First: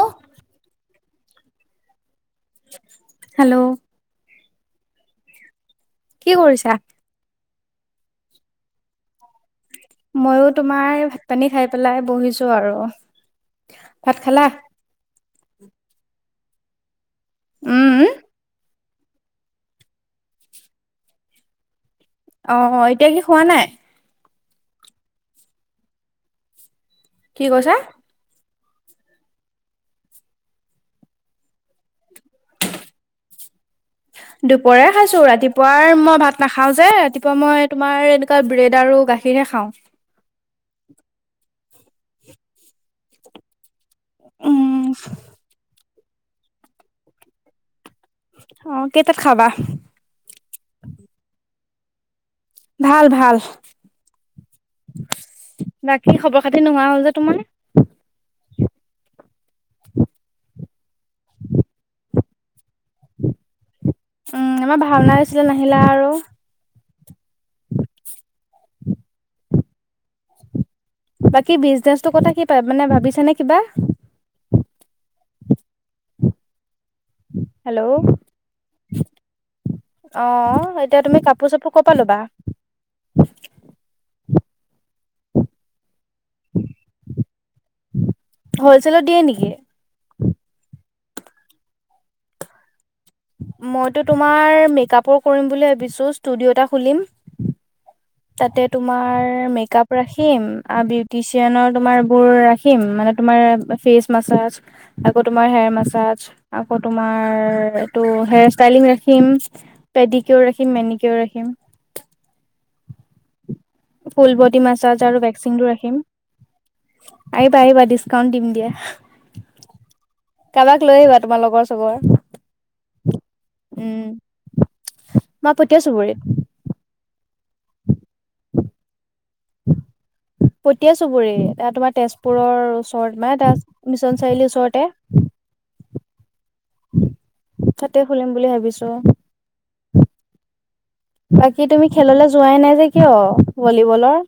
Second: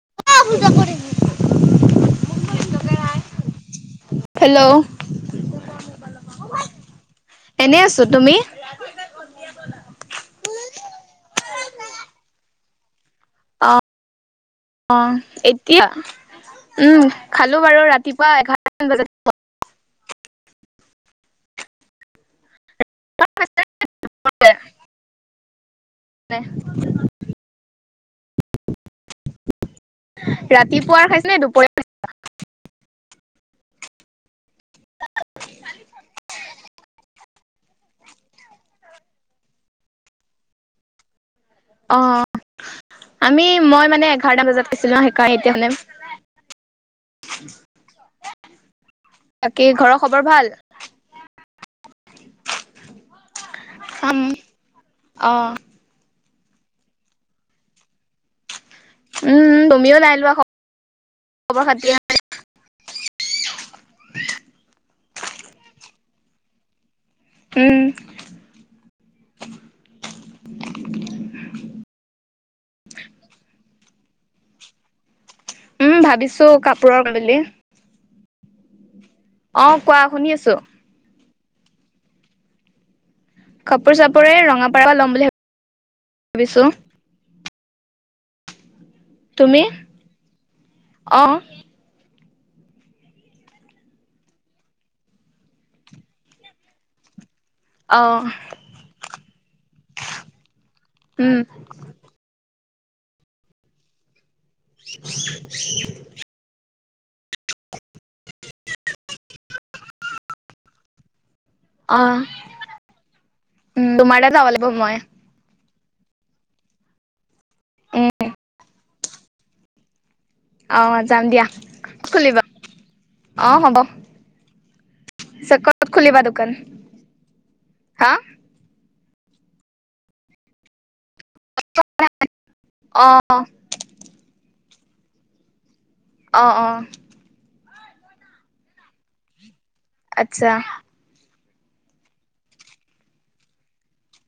অ', ক পূজা কৰি [unintelligible] হেল্ল' হেল্ল' কি কৰিছা এনে আছো তুমি ময়ো তোমাৰ ভাত পানী খাই পেলাই বহিছো আৰু ভাত খালা এতিয়া উম খালো বাৰু উম, ৰাতিপুৱা এঘাৰ ব [unintelligible] অ অ এতিয়া কি খোৱা নাই নাই কি কৈছা? ৰাতিপুৱাৰ খাইছিল নে দুপৰীয়া খাইছিল দুপৰিয়া খাইছো ৰাতিপুৱাৰ মই ভাত নাখাও যে ৰাতিপুৱা তাৰপ মই তোমাৰ এনেকুৱা ব্ৰেড আৰু গাখীৰহে খাওঁ অ আমি মই মানে এঘাৰটা বজাত উম, আছিলো ন শেইকাৰাই এতিয়াানে অ কেইটাত খাবা? বাকী ঘৰৰ খবৰ ভাল ভাল ভাল আম আহ কাটতি নোহোৱা হ'ল যে তোমাৰ উম তুমিও নাই লোৱা খ খবৰ খাতি উম আমাৰ ভাওনা আছিলে নাহিলা আৰু উম বাকী বিজনেচটো কথা কি প মানে ভাবিছে নে কিবা উম ভাবিছো কাপোৰৰ বুলি হেল্ল' অ কোৱা অ শুনি আছো এতিয়া তুমি কাপ কাপোৰ চাপোৰ কৰ পৰা লবা কাপোৰ চাপোৰে এই ৰঙাপাৰ পৰা ল'ম বুলি ভাব ভাবিছো হলচেলত দিয়ে নেকি তুমি অ মইতো তোমাৰ মেকআপৰ কৰিম বুলি ভাবিছোঁ ষ্টুডিঅ' এটা খুলিম অ তাতে তোমাৰ মেক আপ ৰাখিম আৰু উম বিউটিচিয়ানৰ তোমাৰ বোৰ ৰাখিম খিম মানে তোমাৰ ফেচ মাছাজ আকৌ তোমাৰ হেয়াৰ মাছাজ আকৌ তোমাৰ এইটো হেয়াৰ ষ্টাইলিং ৰাখিম পেডিক'ৰ ৰাখিম মেনিকিয়'ৰ ৰাখিম আহ ফুল বডি মাছাজ আৰু ভেকচিং ৰখিম আহিবা আহিবা উম ডিচকাউন্ট দিম দিয়া। কাৰোবাক আহ লৈ আহিবা যাম তোমাৰ দিয়া। লগৰ চগৰ খুলিবা অ', হ'ব। উম মই পিছে পতিয়া ক'ত চুবুৰীত খুলিবা দোকান? হা? পঠিয়াইছো। তোমাৰ তেজপুৰৰ অ ওচৰত [unintelligible] মিছন চাৰিআলিৰ ওচৰতে। অ', অ'। তাতে খুলিম বুলি ভাবিছো। আচ্ছা। বাকী তুমি খেললৈ যোৱাই নাই যে কিয় ভলী বলৰ?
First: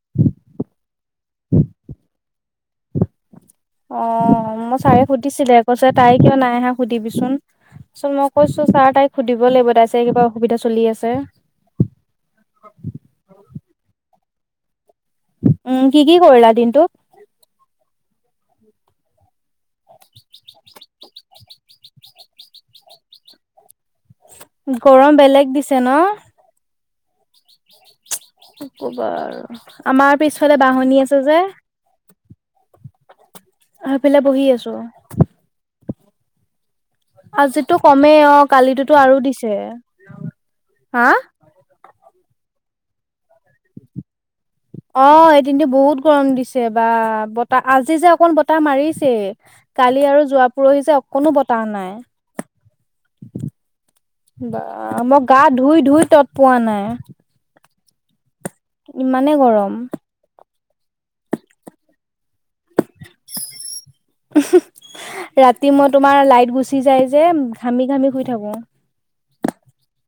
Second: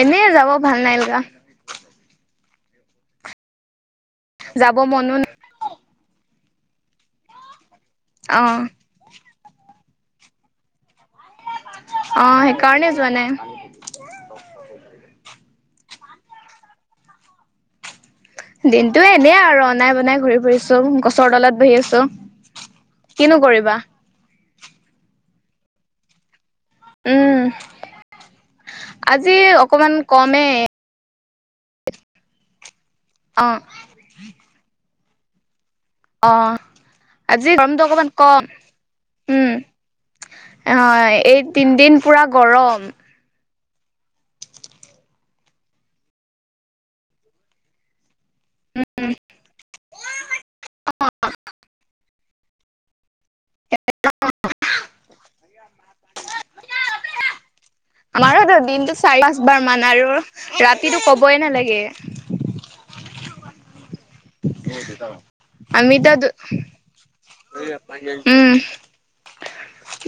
এনেই যাব ভাল নাই লাগা। [inaudible] অ', যাব মই ছাৰে মনো নাই। সুধিছিলে কৈছে তাই কিয় নাই আহা সুধিবিচোন! তাৰ পিছত মই অ কৈছো ছাৰ তাইক সুধিব লাগিব তাই চাই কিবা অসুবিধা চলি আছে। অ', সেইকাৰণে যোৱা নাই। উম, কি কি কৰিলা দিনতো? দিনটো এনে আৰু অনাই বনাই ঘূৰি ফুৰিছো। গছৰ তলত বহি আছো। কিনো কৰিবা। গৰম বেলেগ দিছে ন? উম। কি কবা আজি আৰু অকমান আমাৰ কমেই পিছফালে বাঁহনি আছে যে। অ আহি পেলে বহি আছো। অ', আজি আজিতো গৰমটো অকমান কমেই অ কম, কালিতোতো আৰু দিছে উম। হা অ', এই তিনদিন পুৰা গৰম। অ', এদিনতটো বহুত গৰম দিছে বা বতাহ আজি যে অকন ব বতাহ মাৰিছেই। কালি আৰু যোৱা পৰহিজে অকণো বতাহ নাই। বা মই গা ধুই ধুই তত পোৱা নাই। আমাৰতো দিনটো চাৰি ইমানে পাঁচবাৰ গৰম মান আৰু ৰাতিটো ক'বই নালাগে। [inaudible] ৰাতি মই আমিতো তোমাৰ লাইট গুচি যাই যে ঘামি ঘামি শুই উম থাকো। [inaudible]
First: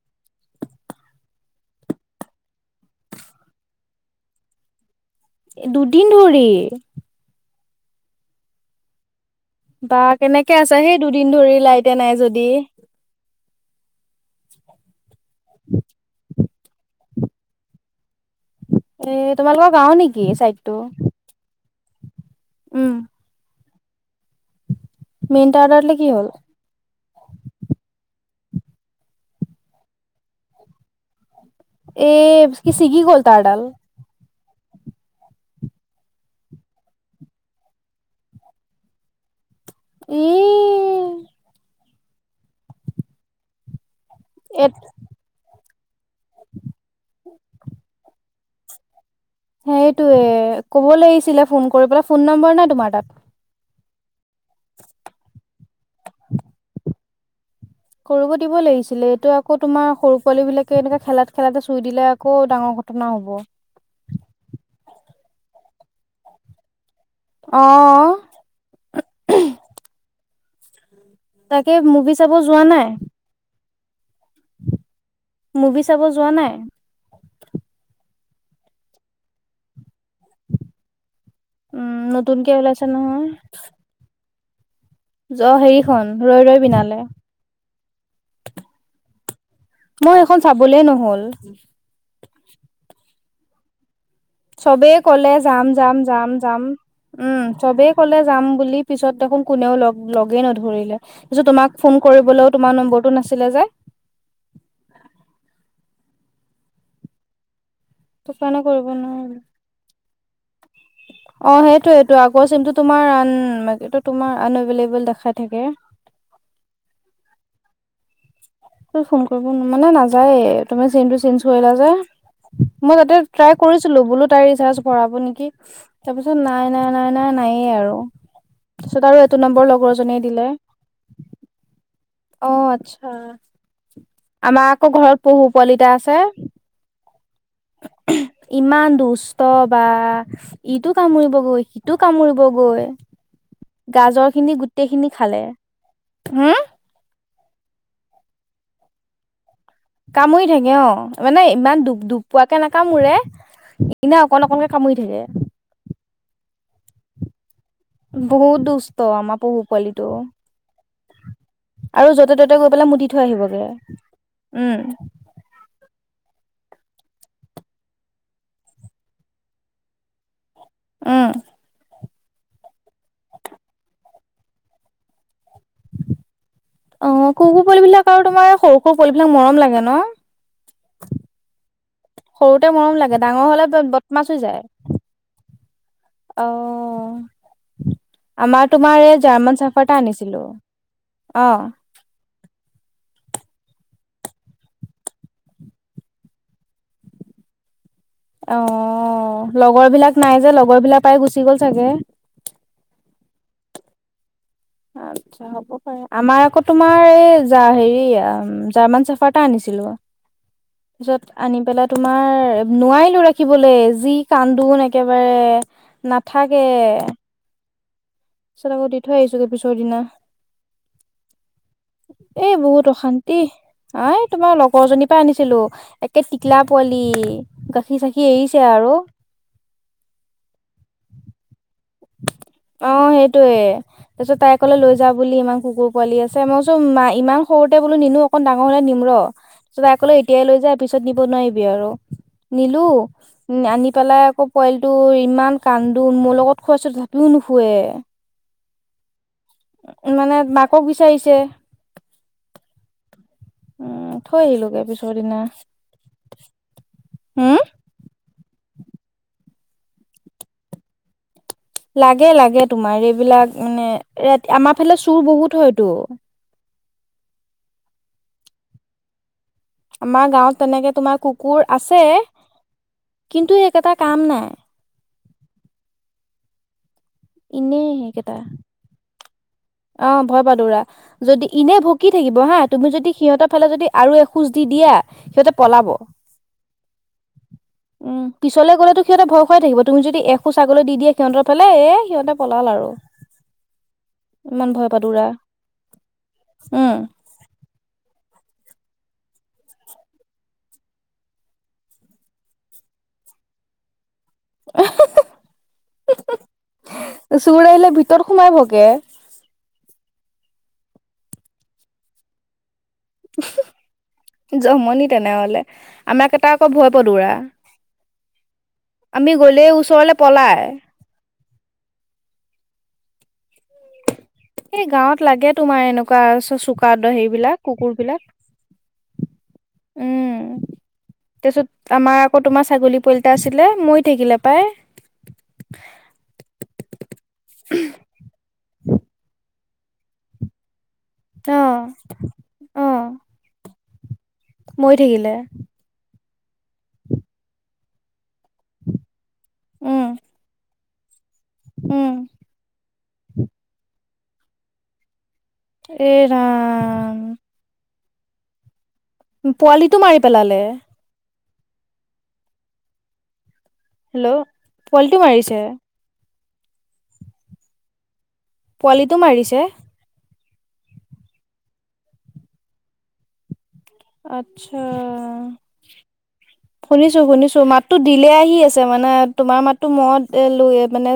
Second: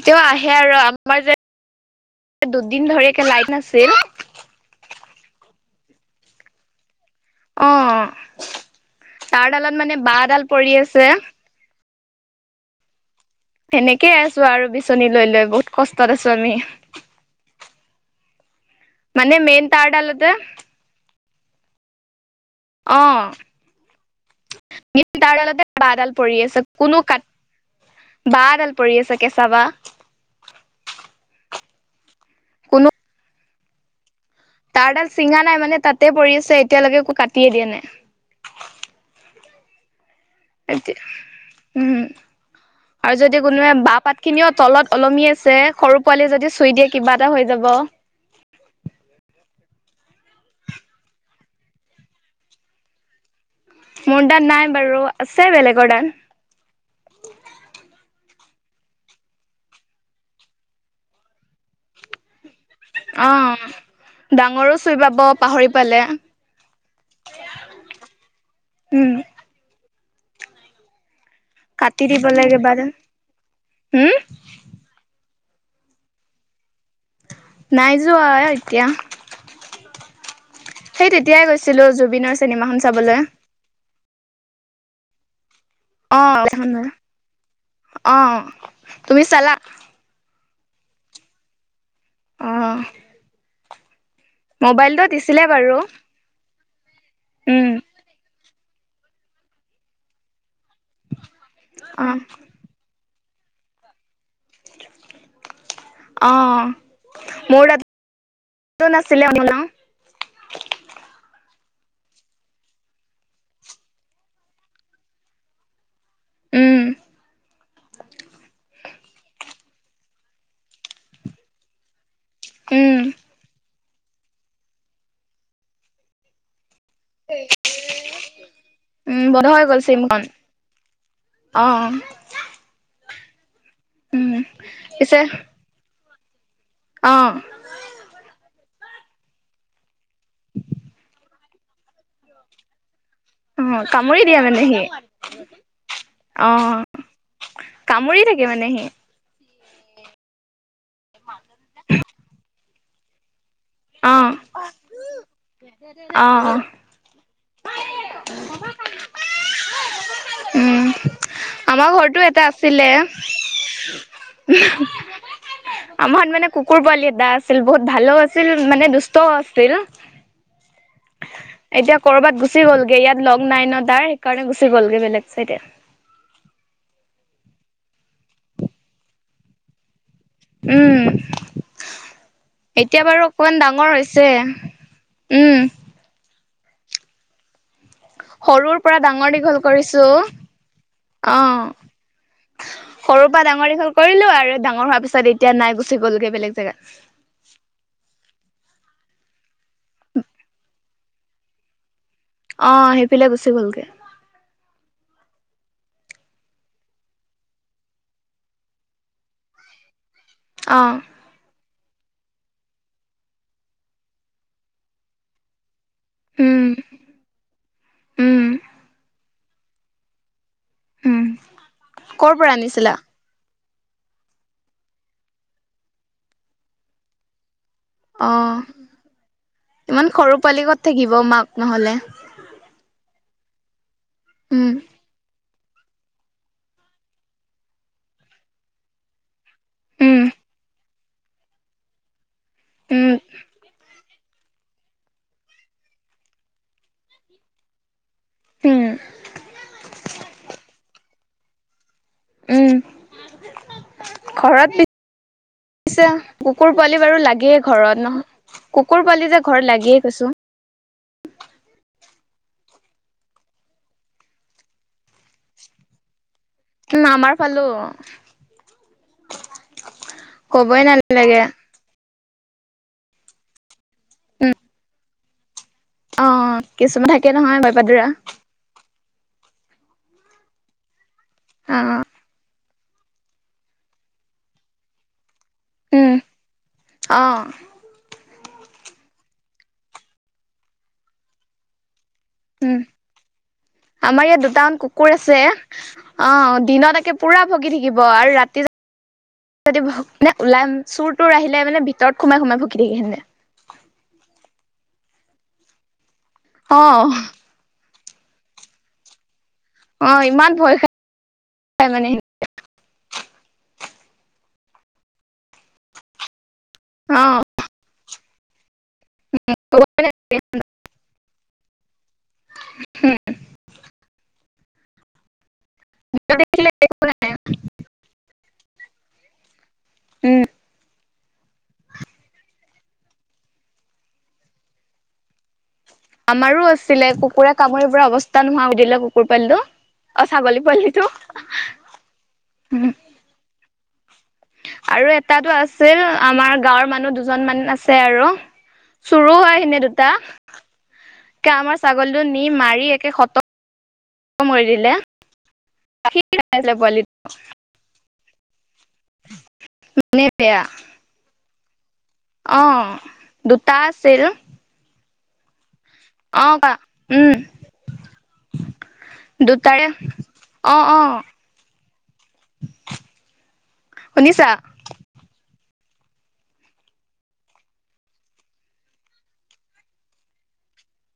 [unintelligible] আহে আৰু আমাৰ যে দুদিন ধৰি একে লাইট নাছিল। দুদিন ধৰি? অ'। তাৰডালত মানে বা বাঁহডাল কেনেকে পৰি আছে সেই দুদিন ধৰি লাইট নাই যদি। সেনেকে আছো আৰু বিচনী লৈ লৈ বহুত কষ্টত আছো আমি। মানে এ মেইন তোমালোকৰ গাৱঁৰ নেকি তাৰডালতে চাইডটো? উম অ'। মেইন তাঁৰডালতে তাঁৰডাললে কি বাঁহডাল হ'ল পৰি আছে। কোনো কাটি বাঁহ এডাল পৰি আছে কেঁচা বাহঁ। এই কি চিগি ক'ল তাৰঁডাল? তাৰডাল চিঙা নাই মানে তাতে পৰি আছে। এতিয়ালৈকে একো কাটিয়ে দিয়ে নাই। এতিয়া উম আৰু যদি কোনোবায়ে বাহঁ পাত খিনিও ই তলত ওলমি আছে। সৰু পোৱালি যদি চুই দিয়ে কিবা এটা হৈ যাব। সেইটোৱে ক'ব লাগিছিলে ফোন কৰি পেলায়। ফোন নম্বৰ নাই তোমাৰ তাত? মোৰ তাত নাই বাৰু আছে বেলেগৰ তাত। কৰিব দিব লাগিছিলে। এইটো আকৌ তোমাৰ সৰু পোৱালী বিলাকে এনেকুৱা খেলাত খেলাতে চুই দিলে আকৌ ডাঙৰ ঘটনা হ'ব অ', ডাঙৰো চুই পাব পাহৰি পালে। আহ। উম, তাকে মুভি চাব যোৱা নাই? হুম? মুভি চাব যোৱা নাই? নাইযোৱা অ, এতিয়া। সেই তেতিয়াই গৈছিলোঁ উম জুবিনৰ নতুনকে চিনেমাখন ওলাইছে চাবলৈ। নহয় অ', হেৰিখন ৰৈ ৰৈ অ', বিনালে, অ'। তুমি চালা মই খন চাবলে নহ'ল। অ', চবেই মোবাইলটো ক'লে দিছিলে যাম বাৰু - যাম - যাম - যাম, উম, চবেই কলে যাম বুলি পিছত দেখোন কোনেও ল লগে নধৰিলেি, পিছত তোমাক ফোন অ', কৰিবলৈ তোমাৰ নম্বৰটো নাছিল নাছিলে যে। অ', মোৰ তাত ত' কাৰণে কৰিব নোৱাৰিলোঁ। অ', সেইটোৱেতো আগৰ চিমটো তোমাৰ আন এইটো তোমাৰ আনএভেইলেবল দেখাই থাকে। উম, ত' ফোন কৰিব মানে নাযায় তুমি চিমটো চেঞজ কৰিলা যে মই উম। তাতে ট্ৰাই কৰিছিলোঁ বোলো তাই ৰিচাৰ্জ ভৰাব নেকি, তাৰ পিছত নাই- নাই -নাই -নাই, নায়েই আৰু। তাৰ পিছত আৰু উম এইটো বন্ধ হৈ নম্বৰ গ'ল লগৰ চিমখন এজনীয়ে দিলে। অ অ', আচ্ছা উম আমাৰ আকৌ ঘৰত পিছে পহু পোৱালী এটা আছে। অ', ইমান দুষ্ট বা ইটো কামুৰিবগৈ সিটো কামুৰিবগৈ। অ কামুৰি গাজৰ দিয়ে খিনি মানে সি গোটেইখিনি খালে, অ হুম, কামুৰি থাকে মানে সি। কামুৰি থাকে অ', মানে ইমান দু দুক পোৱাকে নাকামোৰে। অ এনে অকন অ অকনকে কামুৰি থাকে। অ বহুত দুস্থ আমাৰ পহু পোৱালীটো। উম আমাৰ ঘৰটো এটা আছিলে পেলাই মুতি থৈ আহিবগে উম আমাৰ মানে কুকুৰ পোৱালী এটা আছিল বহুত ভালো আছিল মানে দুষ্টও আছিল। উম এতিয়া কৰবাত গুচি গ'লগে ইয়াত লগ নাই ন' তাৰ সেইকাৰণে গুচি গ'লগে বেলেগ চাইডে। অ', কুকুৰ পোৱলিবিলাক আৰু তোমাৰ সৰু সৰু পোৱালিবিলাক মৰম লাগে ন? উম, সৰুতে মৰম এতিয়া লাগে বাৰু অকনমান হলে ডাঙৰ হৈছে, বদমাছ হৈ যায় উম, অ', আমাৰ সৰুৰ পৰা তোমাৰ এই ডাঙৰ দীঘল জাৰ্মান শ্বেফাৰ্ড এটা কৰিছো আনিছিলোঁ অ', সৰু পৰা ডাঙৰ দীঘল কৰিলো আৰু ডাঙৰ হোৱাৰ পিছত এতিয়া নাই গুচি গ'লগৈ বেলেগ জেগাত। অ', লগৰ বিলাক নাই যে লগৰ বিলাক পাই গুচি গ'ল চাগে। অ', সেইফালে গুচি গলগে। আচ্ছা হ'ব পাৰে আমাৰ আকৌ তোমাৰ এই হেৰি জাৰ্মান শ্বেফাৰ্ড এটা আনিছিলোঁ। অ' পিছত আনি পেলাই তোমাৰ নোৱাৰিলোঁ ৰাখিবলে যি কান্দোন একেবাৰে। নাথাকে উম, উম, তাৰপিত আকৌ দি থৈ আহিছোগে পিছৰ দিনা। উম। ক'ৰ পৰা এ বহুত আনিছিলা? অশান্তি। অ', এই তোমাৰ লগৰ জনীৰ পৰা আনিছিলোঁ একে টিকলা পোৱালি। গাখীৰ চাখি এৰিছে অ', আৰু ইমান সৰু পোৱালি কত থাকিব মাক নহলে। অ', সেইটোয়ে তাৰপিছত তাই উম, কলে লৈ যা বুলি ইমান কুকুৰ পোৱালি আছে মই চো মা ইমান সৰুতে বোলো নিনো অকণ ডাঙৰ হলে নিম ৰ। তাই কলে উম, এতিয়াই লৈ যা পিছত নিব নোৱাৰিবি আৰু। নিলো উম, উম, আনি পেলাই আকৌ পোৱালিটো ইমান কান্দোন মোৰ লগত খৰচত ধাপিও নুশুৱে। উম, ক'ব বিচাৰিছে? উম উম থৈ ঘৰত আহিলোগে পি পিছৰ দিনা পিচে কুকুৰ পোৱালি বাৰু হম লাগেই ঘৰত নহয় কুকুৰ পোৱালি যে ঘৰত লাগেই কৈছোঁ। লাগে, লাগে তোমাৰ এইবিলাক মানে ৰাতি আমাৰ ফালে চুৰ বহুত হয়তো। উম, আমাৰ ফালেও। আমাৰ গাঁৱত তেনেকে তোমাৰ কুকুৰ আছে, কিন্তু ত এটা কাম নাই। অ', কিছুমান থাকে নহয় ভয় এনেই পাদুৰা। সেইকেইটা অ', ভয় পাদুৰা, যদি ইনে অ' ভকি থাকিব হা তুমি যদি সিহঁতৰ ফালে যদি আৰু এখোজ দি দিয়া, সিহঁতে পলাব, উম, অ' উম। পিছলৈ গ'লেতো সিহঁতে ভয় খোৱাই থাকিব, তুমি যদি এখোজ আগলৈ দি দিয়া, সিহঁতৰ ফালে এ সিহঁতে পলাল উম। আৰু। আমাৰ ইয়াত ইমান দুটামান ভয় কুকুৰ পাদুৰা আছে, অ', উম দিনত একে পুৰা ভুকি থাকিব আৰু ৰাতি যদি নে ওলাই চুৰ তোৰ আহিলে মানে, ভিতৰত সোমাই, সোমাই ভুগি থাকে সিহঁতে। অ' [unintelligible] চুৰ আহিলে ভিতৰত সোমাই ভুকে? অ', ইমান ভয় খাই মানে সিহঁতে। জমনি তেনেহলে আমাক কেইটা আকৌ ভয় পদৌৰা। অ' আমি গ'লেই ওচৰলে পলাই। এই গাঁৱত লাগে, তোমাৰ এনেকুৱা চুকা দ হেৰিবিলাক কুকুৰ বিলাক। উম, তাৰপিছত আমাৰ আকৌ তোমাৰ ছাগলী পোৱালী এটা আছিলে, মৰি থাকিলে পাই। আমাৰো আছিলে, কুকুৰে কামুৰি পোৰা অৱস্থা নোহোৱা কৰি দিলে, কুকুৰ পোৱালিটো অ', ছাগলী পোৱালিটো। অ', অ'। মৰি আৰু থাকিলে এটাতটো আছিল, আমাৰ গাঁৱৰ মানুহ দুজন মান আছে আৰু। চুৰো আহিলে উম দুটা। একে আমাৰ উম ছাগলীটো নি মাৰি একে খতম কৰি দিলে। এ গাখীৰ খাই আছিলে ৰাম পোৱালিটোৱে। পোৱালিটো মাৰি ইমানেই বেয়া। পেলালে? অ', দুটা আছিল। কিয় মাৰিছে? অ', কোৱা উম, পোৱালীটো মাৰিছে? দুটাৰে অ', অ'। শুনিছা আৰ্টচা। শুনিছো, শুনিছো মাতো দিলে আহি আছে মানে, তোমাৰ মাতো মত এ লৈ মানে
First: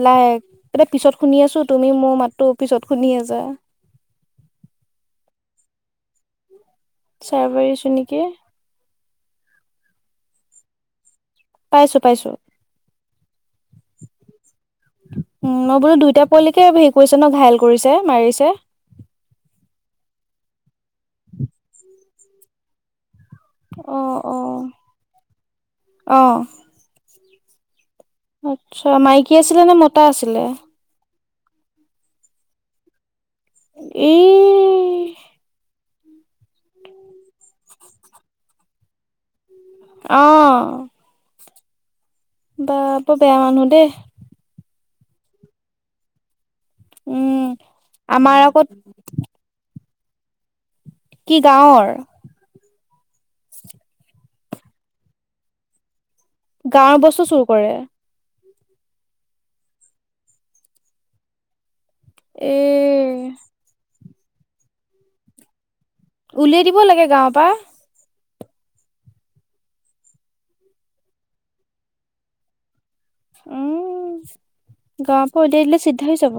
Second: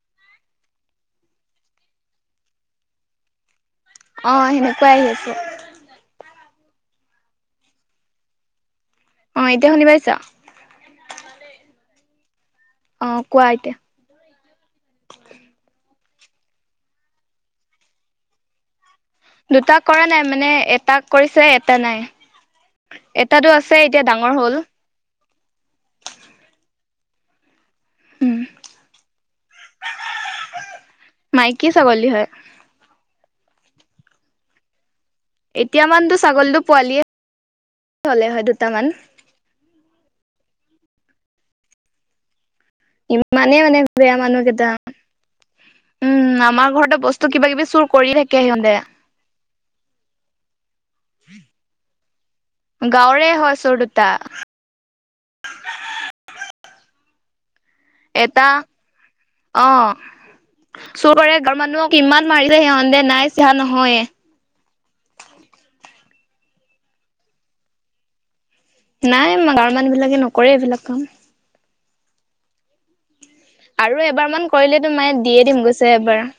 এলাহ এতিয়া পিছত শুনি আছো, তুমি মোৰ মাততো পিছত শুনি আছা। অ', সেনেকুৱাই আহিছে। চাৰ্ভাৰ ইছোঁ নেকি? অ', এতিয়া শুনি পাইছা? পাইছো, পাইছো। অ', কোৱা এতিয়া? উম, মই বোলো দুইটা পোৱালিকে হেৰি কৰিছে ন ঘাইেল কৰিছে মাৰিছে? দুটা কৰা নাই মানে, এটা কৰিছে এটা নাই। এটাতো আছে অ এতিয়া ডাঙৰ অ হ'ল। অ'। উম, আচ্ছা মাইকী আছিলে নে মতা আছিলে মাইকী ছাগলী হয় এই এতিয়ামানতো ছাগলীটো পোৱালিয়ে হলে হয় দুটামান অ বা বৰ বেয়া ইমানেই মানুহ মানে দেই বেয়া মানুহ কেইটা উম আমাৰ ঘৰতে বস্তু উম কিবা কিবি চুৰ কৰিয়ে আমাৰ থাকে আগত সিহঁতে কি গাঁৱৰ গাঁৱৰে হয় চোৰ দুটা গাঁৱৰ বস্তু চুৰ কৰে এটা অ চোৰ কৰে গাঁৱৰ মানুহক কিমান এ মাৰিলে সিহন্দে নাই সো নহয়ে উলিয়াই দিব লাগে গাঁৱৰ পৰা নাই গাঁৱৰ মানুহ বিলাকে নকৰে এইবিলাক কাম আৰু উম এবাৰ মান কৰিলে তো মানে গাঁৱৰ দিয়ে পৰা দিম উলিয়াই দিলে গৈছে চিধা হৈ এবাৰ যাব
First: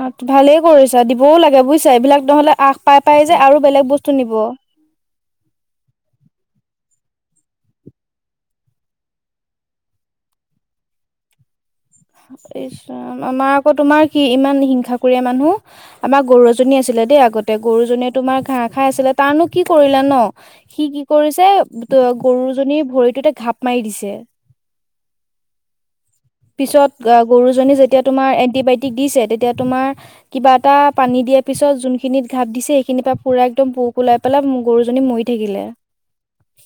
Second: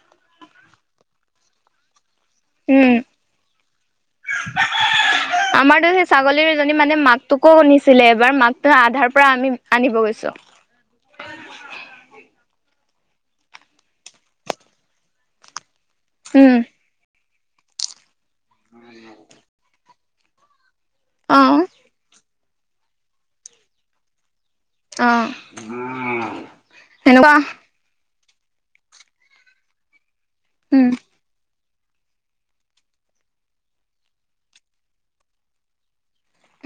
অ ভালে কৰিছা দিবও লাগে বুজিছা এইবিলাক নহলে আশ উম পাই পাই যে আৰু বেলেগ বস্তু নিব আমাৰতো সেই ছাগলীৰ এজনী মানে মাকটোকো শুনিছিলে এবাৰ মাকটো আধাৰ পৰা আমি আনিব গৈছো এই আমাৰ আকৌ তোমাৰ কি ইমান হিংসাকুৰিয়া মানুহ আমাৰ গৰু উম এজনী আছিলে দেই আগতে গৰুজনীয়ে তোমাৰ ঘাঁহ খাই আছিলে তাৰনো কি কৰিলা ন সি কি অ কৰিছে গৰুজনীৰ ভৰিতোতে ঘাপ মাৰি দিছে অ পিছত সেনেকুৱা গৰুজনী যেতিয়া তোমাৰ এন্টিবায়টিক দিছে, তেতিয়া তোমাৰ কিবা এটা উম পানী দিয়ে পিছত জোনখিনিত ঘাপ দিছে, সেইখিনিৰ পৰা পুৰা একদম পোক ওলাই পেলাই গৰুজনী মৰি থাকিলে।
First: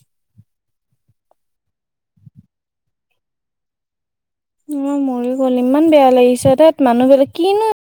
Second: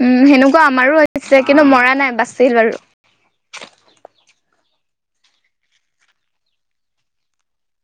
উম, সেনেকুৱা আমাৰো হৈছে, কিন্তু মৰা নাই বাচিল বাৰু। অ', মৰি গ'ল, ইমান বেয়া লাগিছে, ঠেত‌্ মানুহবিলাক কিনো